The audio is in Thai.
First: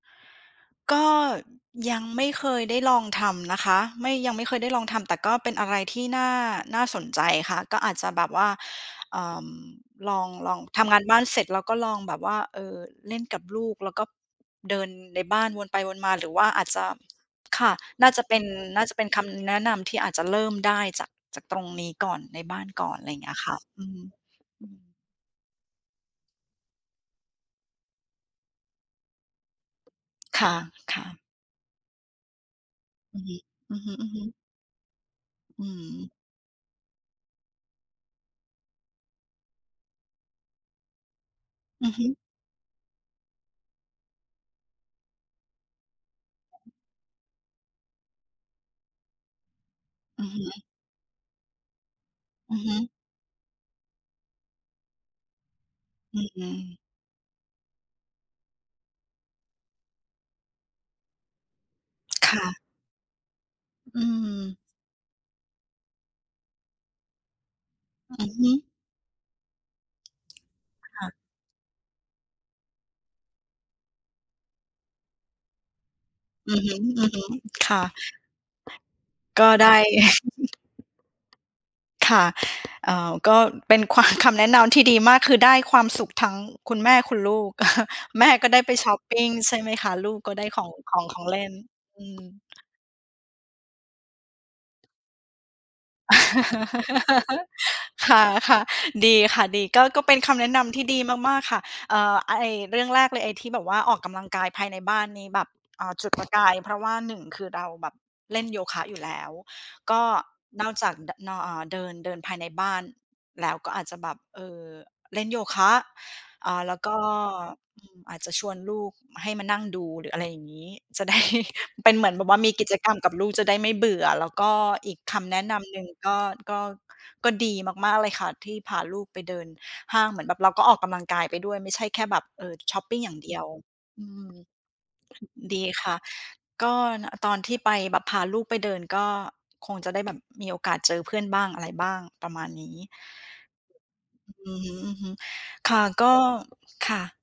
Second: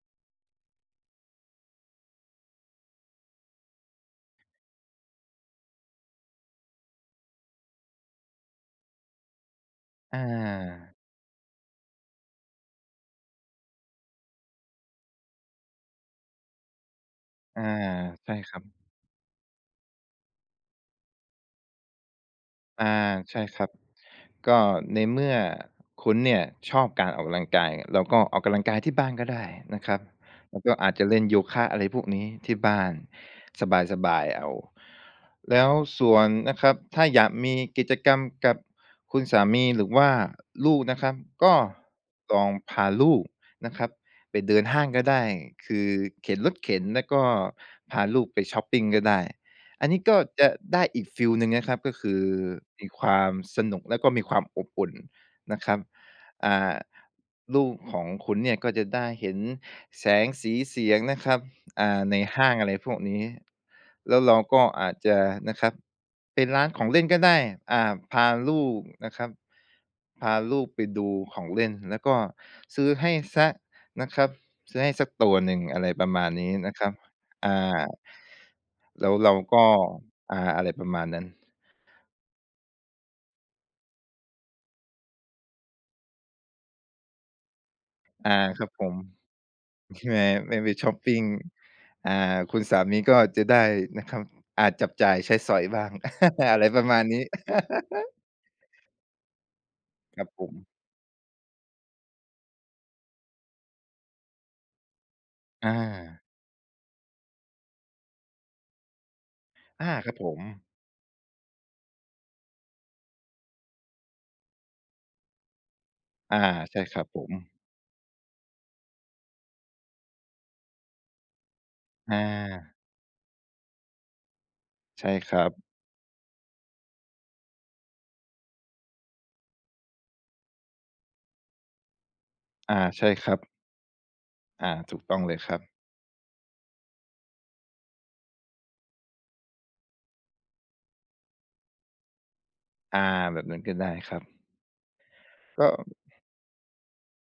ก็ยังไม่เคยได้ลองทำนะคะ ไม่ ยังไม่เคยได้ลองทำ แต่ก็เป็นอะไรที่น่า น่าสนใจค่ะ ก็อาจจะแบบว่า เอ่อ ลออง ลอง ทำา งานบ้านเสร็จแล้วก็ลองแบบว่า เออ เล่นกับลูก แล้วก็เดินในบ้านวนไปวนมา หรือว่าอาจจะ อคา ่ะ น่าจะใชเ่ป็น ครับ น่าจะเป็นคำแนะนำที่อาจจะเริ่มได้จาก จากตรงนี้ก่อน ในบ้านอก่อา น อะไรอย่างเงีใ้ชย่ค่ะ ครับ อืม ก็อืม ในเมื่อ คุณเนี่ยชอบการออกกำลังกาย เราก็ออกกำลังกายที่บ้านก็ได้นะครับ ค่ะ แล้วก็อาจคจ่ะเละ ่นโยคะ อะไรพวกนี้ที่บ้านอือฮึ อือสบฮาึ ย ๆ ๆ เอา แลอื้วสม ่วนนะครับ ถ้าอยากมีกิจกรรมกับคุณสามีหรือว่าลูกนะครับ ก็อือฮึ ลองพาลูกนะครับไปเดินห้างก็ได้ คือเข็นรถเข็นแล้วก็พาลูกไปช็อปปิงก็ได้ อันนี้ก็อือฮจะึ ได้อีกฟีลหนึ่งนะครับ ก็คืออือฮึ มีความสนุกแล้วก็มีความอบอุ่นนะครับ อือ อ่า ลูกของคุณเนี่ยก็จะได้เห็นแสงสีเสียงนะครับ อ่า ในคห่้าะ ง อะไรพวกนี้ อืแล้วเราม ก็อาจจะนะครับ เป็นร้านของเล่นก็ได้ อ่า อพืาอฮลึ ูกนะครับ พาลูกไปคดู่ะ ของเล่น แล้วก็ซื้อให้เสียนะครับ ซื้อให้สักตัวหนึ่ง อะไรประมาณนีอ้ือฮนึ ะครับ อือฮึ อ่ค่ะ า แล้วเราก็ก็ ได้ อ่า อะไรประมาณนั้น ค่ะ เอ่อ ก็เป็นความ คำแนะนำที่ดีมาก คือได้ความสุขทั้งคุณแม่คุณลูก เออ แมอ่า ่ก็ไดค้รัไบปผช็อม ปปิง ใช่ไหมคะ ใช่ลูไหกม ก็ได้ไม่ขไอปง ช็อขปอง ปิขง องเล่น อือ่า ม คุณสามีก็จะได้นะครับ อาจจับจ่ายใช้สอยบ้าง อะไรประมาณนี้ ค่ะ ๆ ดีค่ะ ดี ก็ ก็เป็คนรัคบำผแนะนม ำที่ดีมาก ๆ ค่ะ เอ่อ อ ไอ้เรื่องแรกเลย ไอ้ที่แบบว่าออกกำลังกายภายในบ้านนี้แบบ อเอ่อ จุด า ประกายเพราะว่า 1 คือเราแบบเล่นโยคะอยู่ แล้ว อา ก็ครับผม นอกจาก ด นอ เอ่อ เดิน เดินภายในบ้าน แล้วก็อาจจะแบบ เออ เล่นโยคะ อา อ่า แลใ้ชว่กค็ รับผม อืม อาจจะชวนลูกมา ให้มานั่งดู หรืออะไรอย่างงี้ จะ ได้ เป็นเหมืออนแบบว่ามีกิา จกรรมกับลูก จะได้ไม่เบื่อ แล้วก็อีกใช่คคำแนรัะบ นำหนึ่งก็ ก็ ก็ดีมาก ๆ เลยค่ะ ที่พาลูกไปเดินห้าง เหมือนแบบเราก็ออกกำลังกายไปด้วย ไม่ใช่แค่แบบ เอ่อ อชา ็อปปิใงชอ่ย่างคเดรัียบ ว อืม อา ถูกตอ ้องเลยครดับ ีค่ะ ก็ น ตอนที่ไปแบบ พาลูกไปเดินก็คงจะได้แบบมีโอกาสเจอเพื่อนบ้าง อะไรบ้าง ประมาณนี้ อา แบบนั้นก็ได้ครับ อือฮึ ก็ ๆ ค่ะ ก็ ค่ะ